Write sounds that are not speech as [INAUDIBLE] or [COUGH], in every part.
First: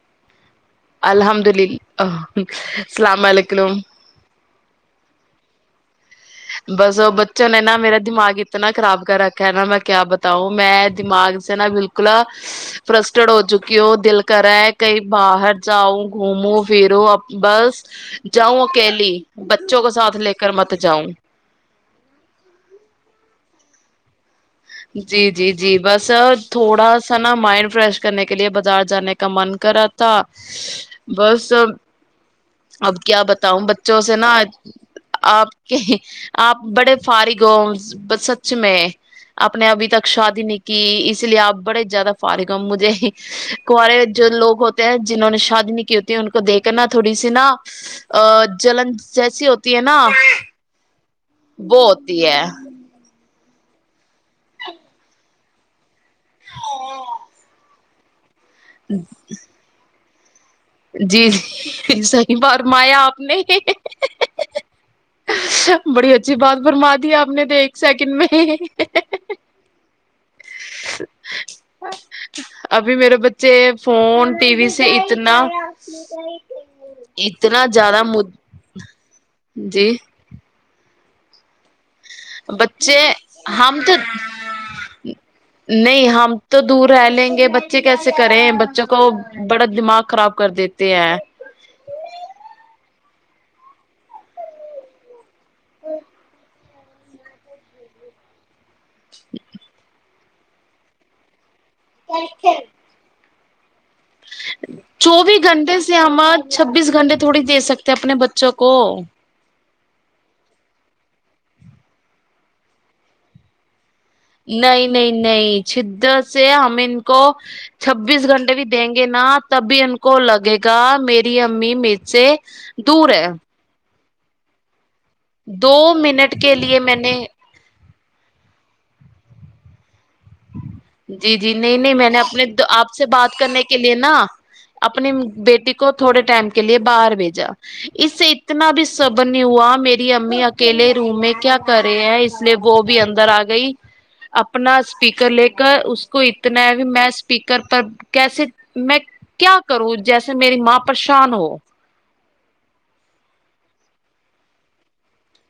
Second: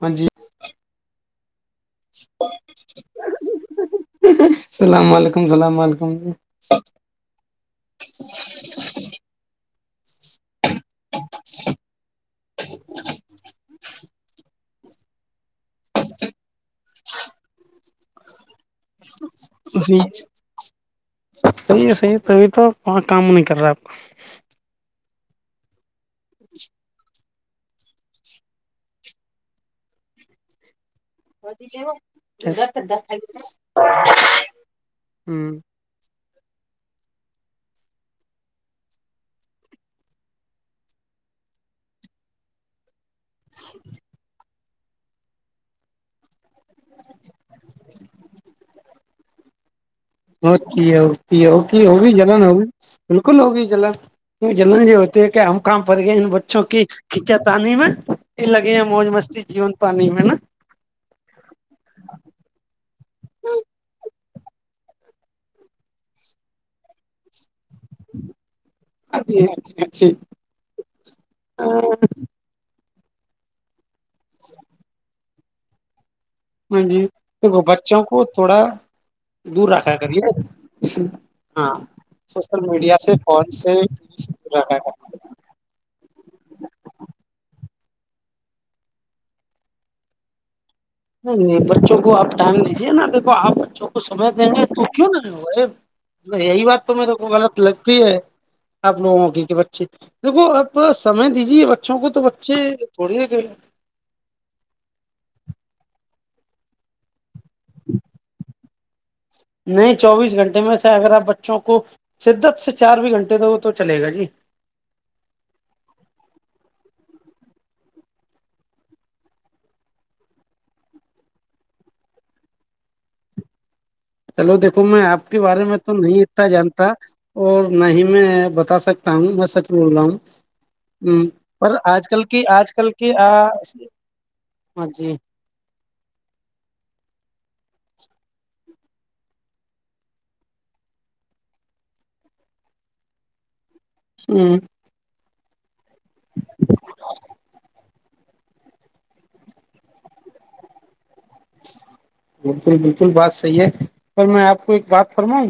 ہاں جی الحمد اللہ السلام علیکم رم سلام عل بس بچوں نے نا میرا دماغ اتنا خراب کر رکھا ہےا میں کیا بتاؤ میں دماغ سے نا بالکل فرسٹڈ ہو چکی ہو دل کرا ہے کہیں باہر جاؤ گھوموں پھروں بس جاؤں اکلی بچوں کو جی ساتھ لے کر مت جاؤں صحیح ہے صحیح تبھی تو وہ کام نہیں کر رہا آپ کا جی جی جی بس تھوڑا سا نا مائنڈ فریش کرنے کے لیے بازار جانے کا من کرا تھا بس اب کا اب ہ کیا بتاؤں بچوں سے نا آپ کے آپ بڑے فارغ ہو سچ میں اپ نے ابھی تک شادی نہیں کی اس لیے آپ بڑے زیادہ فارغ ہو مجھے کارے جو لوگ ہوتے جنوں نے شادی نہیں کی ہوتی ہے ان کو کو دیکھناا تھوڑی سی نا ا جلن جیسی ہوتی ہے نا ہوتی ہ یہ ہوک وہ ہوگی ہوتی ہے جلن ہوگی کل ہوگی جلن کی جلن ج ہوتی ہے کہ ہم کام پڑ گئے ان بچوں کی کھچا تانی میں یہ لگے ہیں موج مستی جیون پانے میں ہے نا جی جی صحیح فرمایا آپ نے بڑی اچھی بات فرما دی آپ نے دیکھ اچھھی اچھھی اچھھی ا ا میرے بچے فون ٹی وی سے جتنا آپ ہاں جی تو بچوں کو م تھوڑا دور رکھا جی کریے اشو بچے سے ہم تو ٹی وی سے دور رکھا نہیں ہم تو دور رہ لیں گے ب بچے کیسے کریں بچوں کو بڑا دماغ خراب کر دیتے ہیں نہیں نہیں بچوں کو آپ ڈٹانگ دیجیے نا ا آپ بچوں کو سمے دیں گے تو کیوں نہ اے یہی بات تو میریرے کو غلط لگتی ہے آپ لوگوں اگ کے بچے دیکو آپ تھوا سمے دیجیے بچوں کو تو بچے تھوڑی گئے چوبیس گھنٹے سے ہمار چھبیس گھنٹے تھوڑی دے سکتے اپنے بچوں کو کو نہیں چوبیس گھنٹے میں سے اگر آپ بچوں کو شدت سے چار بھی گھنٹے دو تو چلے گا جی نہیں نہیں نہیں چد سے ہم کو چھبیس گھنٹے بھی دیں گے نا تبھی ان کو لگے گا میری امی میر سے دور ہے چلو دیکھ کو میں آپ کے بارے دو میں تو نہیں منٹ اتنا کے لیے جانتا میں نے اور نہ ہی میں بتا سکتا ہوں میں سچ بول رہا ہوں ہ جی جی پر نہیں نہیں آج میں نے کل کی اپنے آج آپ کل سے کی بات کرنے کے لیے ہاں نا اپنی جی بیٹی کو تھوڑے ٹائم کے لیے باہر بھیجا اس سے اتنا بھی صبر نہیں ہوا میری امی اکیلے روم میں کیا کر رہے ہیں اس لیے وہ بھی اندر آ گئی ہ اپنا کر لے کر اس کو اتنا ہے بھی میں اسپیکر پر کیسے میں کیا کروں جیسے میری ماں پریشان ہو بالکل بالکل بات صحیح ہے س میں آپ کو ایک بات فرماؤں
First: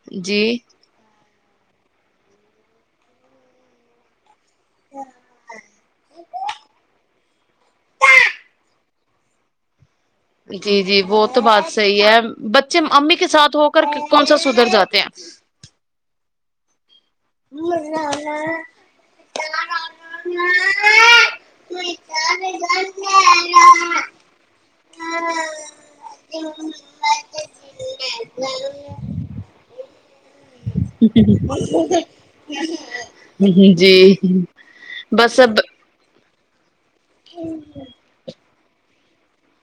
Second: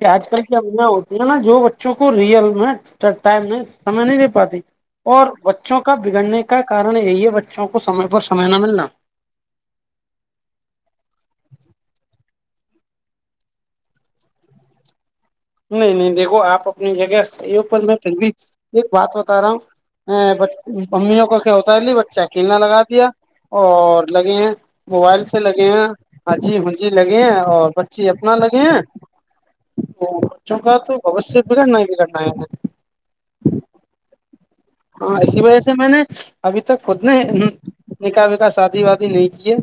کہ آج کل جی کیا نہ ہوتی نا جو بچوں کو ریئل میں ٹائم میں سمے نہیں دے پاتی اور بچوں کا بگڑنے کا کارن یہی ہے بچہ بچوں کو سمے پر سمے نہ ملنا جی جی وہ تو بات صحیح ہے بچے امی کے ساتھ ہو کر کون سا سدھر جاتے ہیں نہیں نہیں دیکھو آپ یہ اوپر میں پھر بھی ایک بات بتا رہا ہوں امیوں کو کیا ہوتا ہے ل بچے اکیلالا لگا دیا اور لگے ہیں موبائل سے لگے ہیں ہ جی ہجی لگے ہیں اور بچی اپنا لگے ہیں جگا تو اوش سے برا ن نہیں ب گاان جی جی ہاں ای سی بس وج اب سے م [INAUDIBLE] ابھی [INAUDIBLE] خود نے نکا و کاا ساتھ [INAUDIBLE] وادی نہیں کیے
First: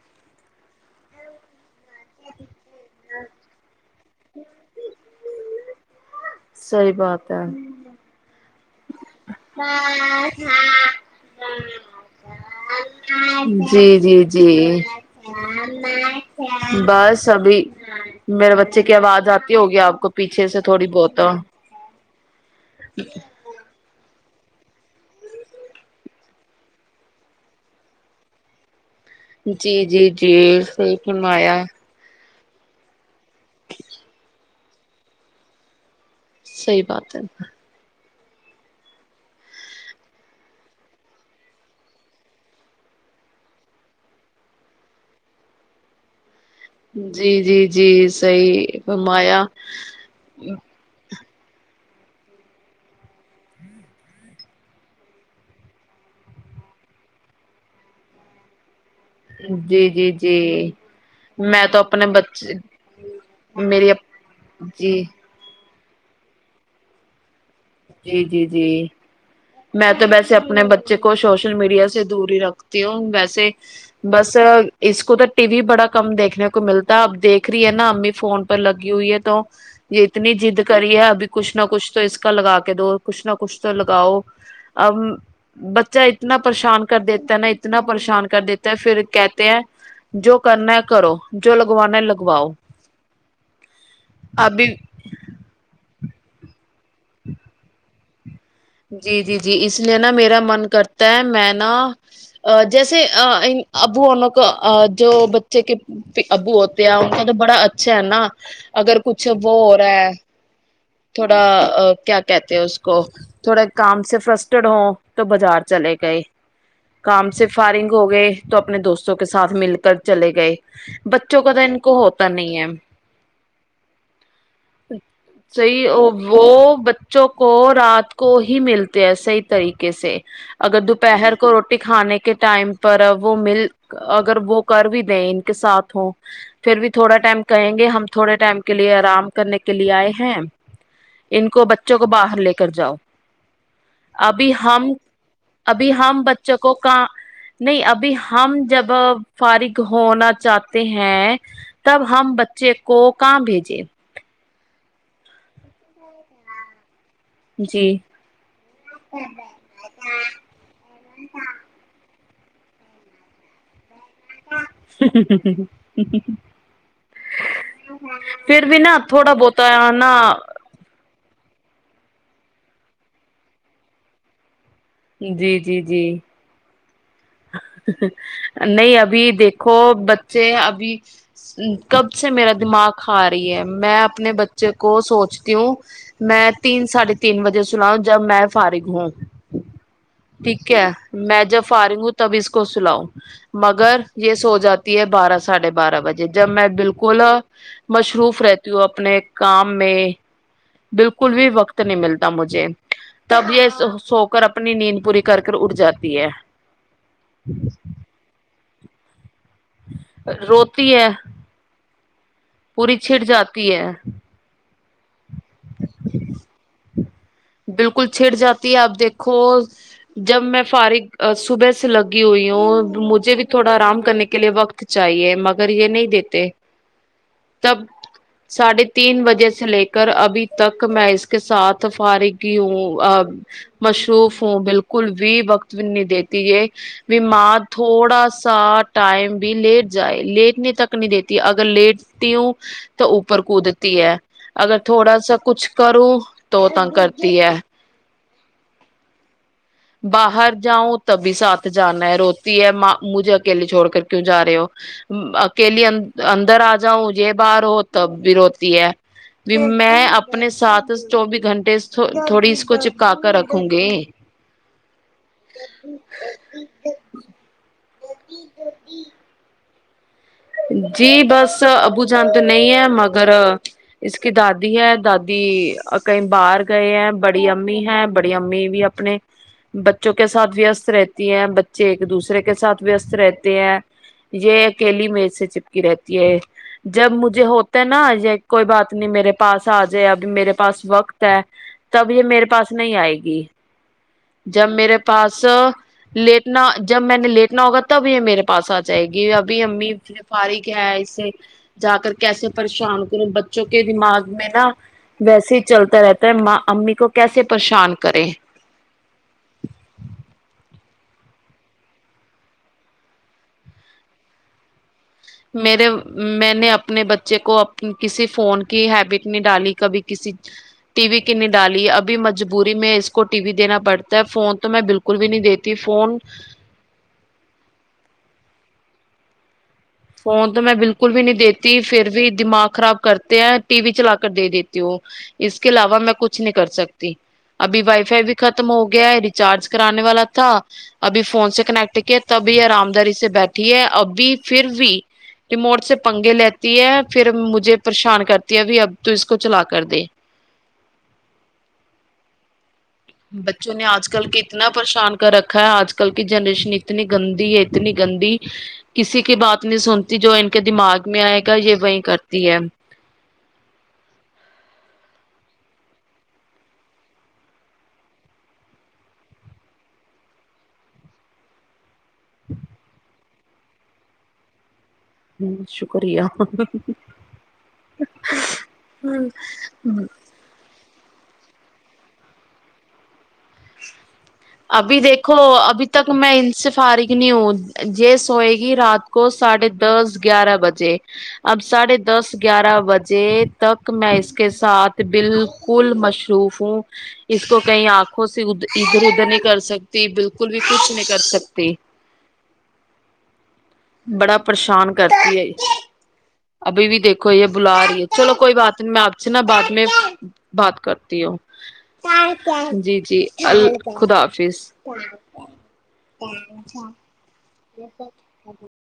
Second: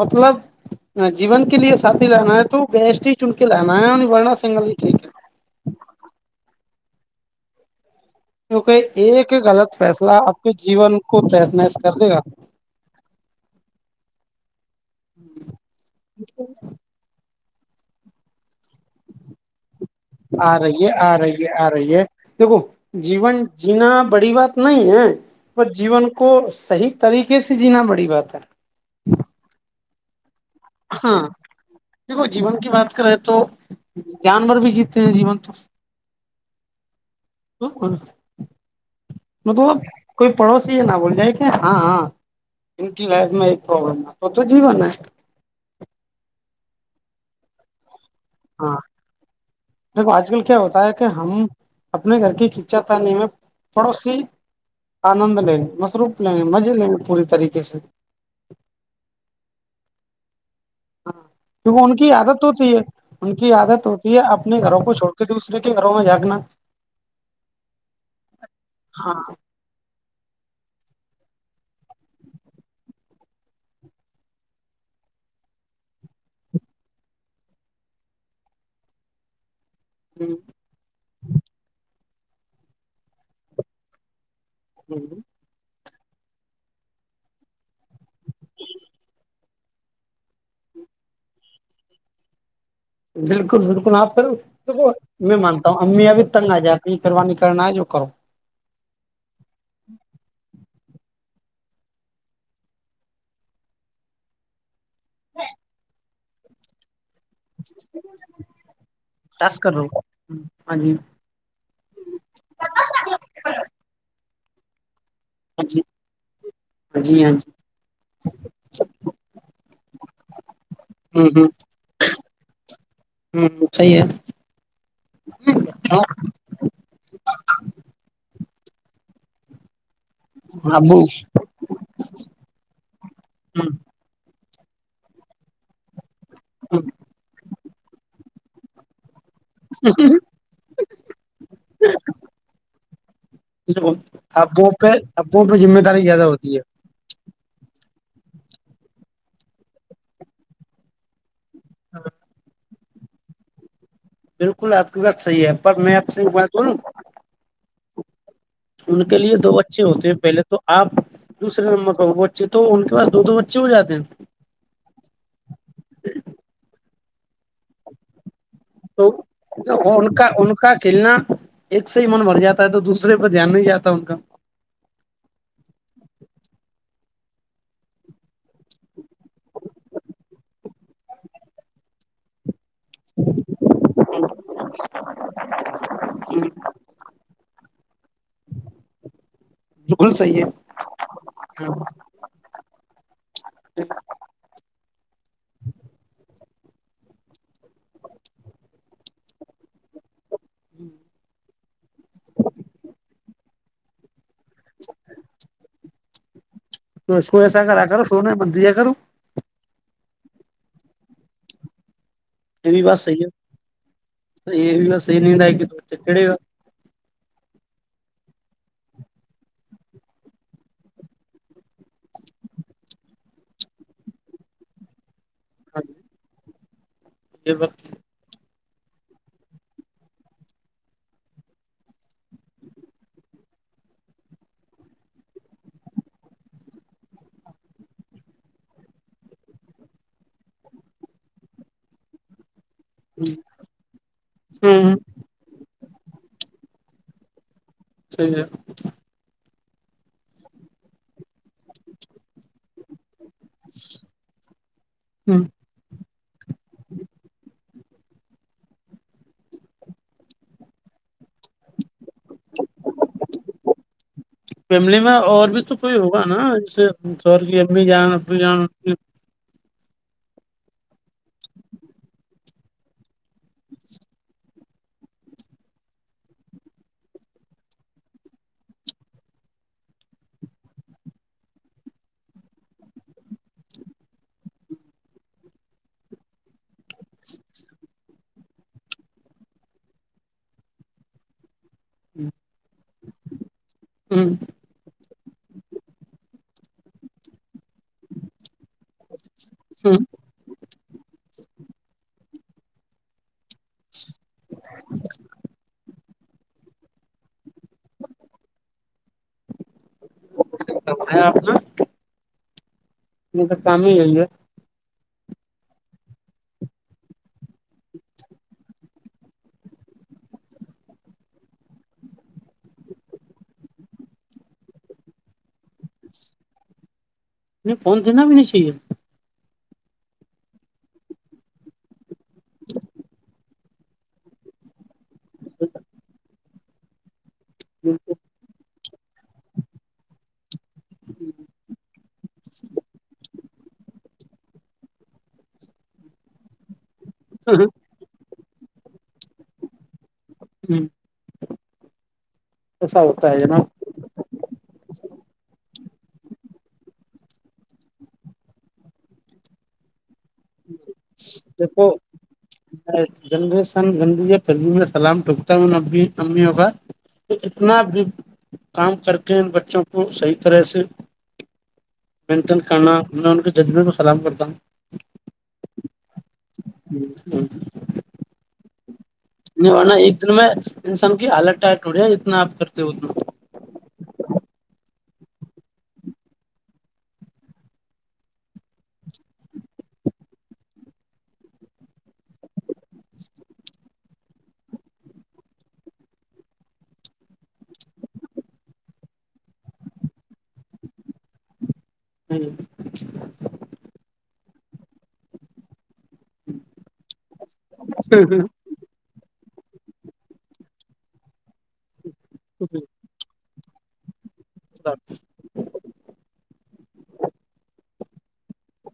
مطلب جیون کے لیے ساتھی رہناا ہے تو [INAUDIBLE] بیسٹی ہی چنک ل ن [INAUDIBLE] وورن سنگل وچ [INAUDIBLE] سحی بات ہے کیونکہ ایک غلط فیصلہ آپ کے جیون کو تحس نحس کر دے گا [INAUDIBLE] جی [INAUDIBLE] میرے بچے کی آواز آتی ہوگی آپ [INAUDIBLE] آ سے رگ تھوڑی بہت آرگ [INAUDIBLE] آ رہی ہے دیکھو جیون جی [INAUDIBLE] جین بڑی بات نہیں ہے ب جیون کو صحی طریقے سے جینا بڑی بات ہے جی جی [INAUDIBLE] جی صحی ہاں کمایا [INAUDIBLE] دیکھو جیون کی بات کریں تو جانور بھی جیتے ہیں جیون تو [INAUDIBLE] صحی بات ہے [INAUDIBLE] مطلب کوئی پڑوسی یہ نہ بول جائے کہ ہاں ہاں ان کی لائف میں ایک پرابلم ہے تو تو جیون ہے [INAUDIBLE] جی جی جی [INAUDIBLE] ہاں صیمایا [INAUDIBLE] دیکھو آج کل کیا ہوتا ہے کہ ہم اپنے گھر کی کچا تھاانی میں پڑوسی آنند لیں مصروف لیں مزے لیں گے پوری طریقے سے [INAUDIBLE] جی جی جی [INAUDIBLE] ہاں میں کیک تو ان اپنے کی عادت بچے ہوتی ہے ان کی عادت میری ہوتی ہے اپنے گھروں کو جی چھوڑ کے دوسرے [INAUDIBLE] کرو میں جااک نا [INAUDIBLE] جی جی جی میں تو ویسے اپنے بچے کو سوشل میڈیا سے دور ہی رکھتی ہوں ویسے بس اس کو تو ٹی وی بڑا کم دیکھنے کو ملتا اب دیکھ رہی ہے نا امی فون پر لگی ہوئی ہے تو یہ اتنی ضد کری ہے ابھی کچھ نہ کچھ [INAUDIBLE] س [INAUDIBLE] ا لگا کے دو کچھ نہ کچھ تو لگاؤ ا بچ [INAUDIBLE] چا اتنا پریشان کر دیتا ہے نا اتنا پریشان کر دیتا ہے پھر کہتے ہیں جو کرنا ہے کرو جو لگوانا ہے لگواؤ بالکل بالکل آپ پ ابھی میں مانتا ہوں امی ابھی تو تنگ آ جیا پ یہ کر ن کرنا آئے جو کرو [INAUDIBLE] جی جی جی اس لیے نا میرا من کرتا ہے میں [INAUDIBLE] جیسے ابو انوں کو جو بچے کے ابو ہوتے ہیں [INAUDIBLE] کہ بڑا اچھا ہے نا اگر کچھ وہ ٹاسک کر رہو ہوا ہاں جی تھوڑا کیا کہتے ہیں اس کو [INAUDIBLE] کام سے فرسٹرڈ ہوں تو بازار ہاں جی چلے گئے ہاں جی کام ہاں سے فائرنگ ہو گئے تو اپنے دوستوں کے ساتھ مل کر چلے گئے بچوں جی ہ کا تو ان کو ہوتا نہیں ہے ہ ہ صی صحیح وہ بچوں کو رات ہی ملتے ہیں صحیح طریقے سے اگر ابو دوپہر کو روٹی کھانے کے ٹائم پر وہ مل اگر وہ کر بھی دیں ان کے ساتھ ہووں پھر بھی تھوڑا ٹائم کہیں گے ہم تھوڑے ٹائم کے لیے آرام کرنے کے لیے آئے ہیں ان کو بچوں کو باہر لے کر جاؤ ابھی ابو پہ ہم ابوں پہ ذمہ ابھی داری ہم زیادہ ہوتی بچوں ہے کو کا نہیں ابھی ہم جب فارغ ہونا چاہتے ہیں تب ہم بچے کو کہاں بھیجے بالکل آپ کی بات صحیح ہے پر میں آپ سے بات کروں جی ان کے لیے دو بچے ہوتے ہیں پہلے تو آپ دوسرے نمبر چ تو ان کے پاس دو بچے ہو جاتے ہیں [INAUDIBLE] پھر بھی نہا تو تھوڑا بہت نا ان کا ان کا کھیلنا ایک سے ہی من بھر جاتا ہے تو دوسرے پہ دھیان نہیں جاتا ان کا جی جی جی نہیں ابھی دیکھو بچے ابھی کب سے میرا دماغ کھا رہی ہے میں اپنے بچے کو سوچتی ہوں میں تین ساڑھے تین بجے سناؤ جب میں فارغ ہوں بالکل صحیح ٹھیک ہے میں جب ہے فارغ ہوں بیس کو چ لؤ مگر یہ سو جاتا تی ایم بارہ ساھے بارہ بجے جب میں بالکل مصروف رہتی ہوں اپنے کام میں بالکل بھی وقت نہیں ملتا مجھے تب یہ سوک اور اپنی نیند پوری کر اٹ جات تی ہے تو اس کو ایسا کرا کر اسو نے مت دیا کرو روتی ہے یہ بھی پوری بس سی چھٹ جاتی ہے یہ بھی بس ن آ کےا بالکل چھڑ جاتی ہے آپ دیکھو جب میں فارغ صبح سے لگی ہوئی ہوں مجھے بھی تھوڑا آرام کرنے کے لیے وقت چاہیے مگر گا یہ نہیں دیتے یہ بق تب ساڑھے تین بجے سے لے کر ابھی تک میں اس کے ساتھ فارغ ہوں مصروف ہوں بالکل بھی وقت نہیں دیتی یہ بیمار تھوڑا سا ٹائم بھی لیٹ جائے لیٹنے تک نہیں دیتی اگر لیٹتی ہوں تو اوپر کودتی ہے اگر ہ تھوڑا سا کچھ کروں تو ت تی ہے صحیح ہے باہر جاؤ تبھی ساتھ جانا ہے روتی ہے ماں مجھے اکیلی چھوڑ کر کیوں جا رہے ہو ہ اکیلی اندر آ جاؤں یہ باہار ہو ت روتی ہے بھی میں اپنے ساتھ چوبیس گھنٹے تھوڑی اس کو چپکا کر رکھوں گی فیملی میں اور بھی تو کوئی ہوگا نا جیسے س کی ا جان جی بس ابو جان تو نہیں ہے مگر اس کی دادی ہے دادی کہیں باہر گئے ہیں بڑی امی ہے بڑی امی بھی اپنے بچوں کے ساتھ وستست رہتی ہے بچے ایک دوسرے کے ساتھ وست رہتے ہیں یہ اکیلی میں سے چپکی رہتی ہے جب مجھے ہوتا نا یہ کوئی بات نہیں میرے پاس آ جائے اب میرے پاس وقت ہے تب یہ میرے پاس نہیں آئے گی جب میرے پاس لیٹنا جب میں نے لیٹنا ہوگا تب یہ میرے پاس آتا چاہ گی ابھی امی فارغ ہے اسے جا کر کیسے پریشان کروں بچوں کے دماغ میں نہ ویسے ہی چلتا رہتا امی کو کیسے پریشان کرے ہے آپنا نہیں تو کام ہی ہو ہے میرے میں نے اپنے بچے کو کسی فون کی ہیبٹ نہیں ڈالی کبھی کسی ٹی وی کی نہیں ڈالی ابھی مجبوری میں اس کو ٹی وی دینا پڑتا ہے فون تو میں بالکل بھی نہیں دیتی فون نہیں فون دینہ بھی نہیں چاہیے فون تو میں بالکل بھی نہیں دیتی پھر بھی دماغ خراب کرتے ہیں ٹی و ی چلا کر دے دیتے ہو اس کے علاوہ میں کچھ نہیں کر سکتی ابھی وائی فائی بھی ختم ہوگی گیا ہے ریچارج کرانے والا تھا ابھی فون سے کنیکٹ کیا تبھی آرام داری سے بیٹھ ٹھیک ہے ابھی پھر بھی ریموٹ سے پنگے لیتی ہے پھر بالکل۔ مجھے پریشان کر بھی اب تو اس کو چلا کر دے ہمم بچوں نے آج کل کے اتنا پریشان رکھا ہے آج کل کی جنریشن اتنی گندی ہے اتنی گندی کسی کی بات نہیں سنتی جو ان کے دماغ میں آئے گا یہ وہی کرتی ہے جنریسن گندی ہے فلمی میں سلام ڈٹکتا ہوں ان ا امیوں کا تو اتنا بھی کام کر کے ان بچوں کو صحی طرح سے مینٹین کرنا میں ان کے جذبے کو سلام کرتا ہوں ہممم شکریہ ہوں ہوں، نہیں ورنہ ایک دل میں انسان آلہنڑیا جتنا آپ کرتے ہو اتنا ابھی دیکھو ابھی تک میں ان سے فارغ نہیں ہوں یہ سوئے گی رات کو ساڑھے دس گیارہ بجے اب ساڑھے دس گیارہ بجے تک میں اس کے ساتھ بالکل مصروف ہوں اس کو کہیں آنکھوں سے ادھر نہیں کر سکتی بالکل بھی کچھ نہیں کر سکتی ہوں، بڑا پریشان کرتی ہے ابھی بھی دیکھو یہ بلا رہی ہے چلو ہوں، کوئی بات نہیں میں آپ اتنا بعد میں بات کرتی ہوں جی جی خدا ہوں، [UNINTELLIGIBLE] [INAUDIBLE]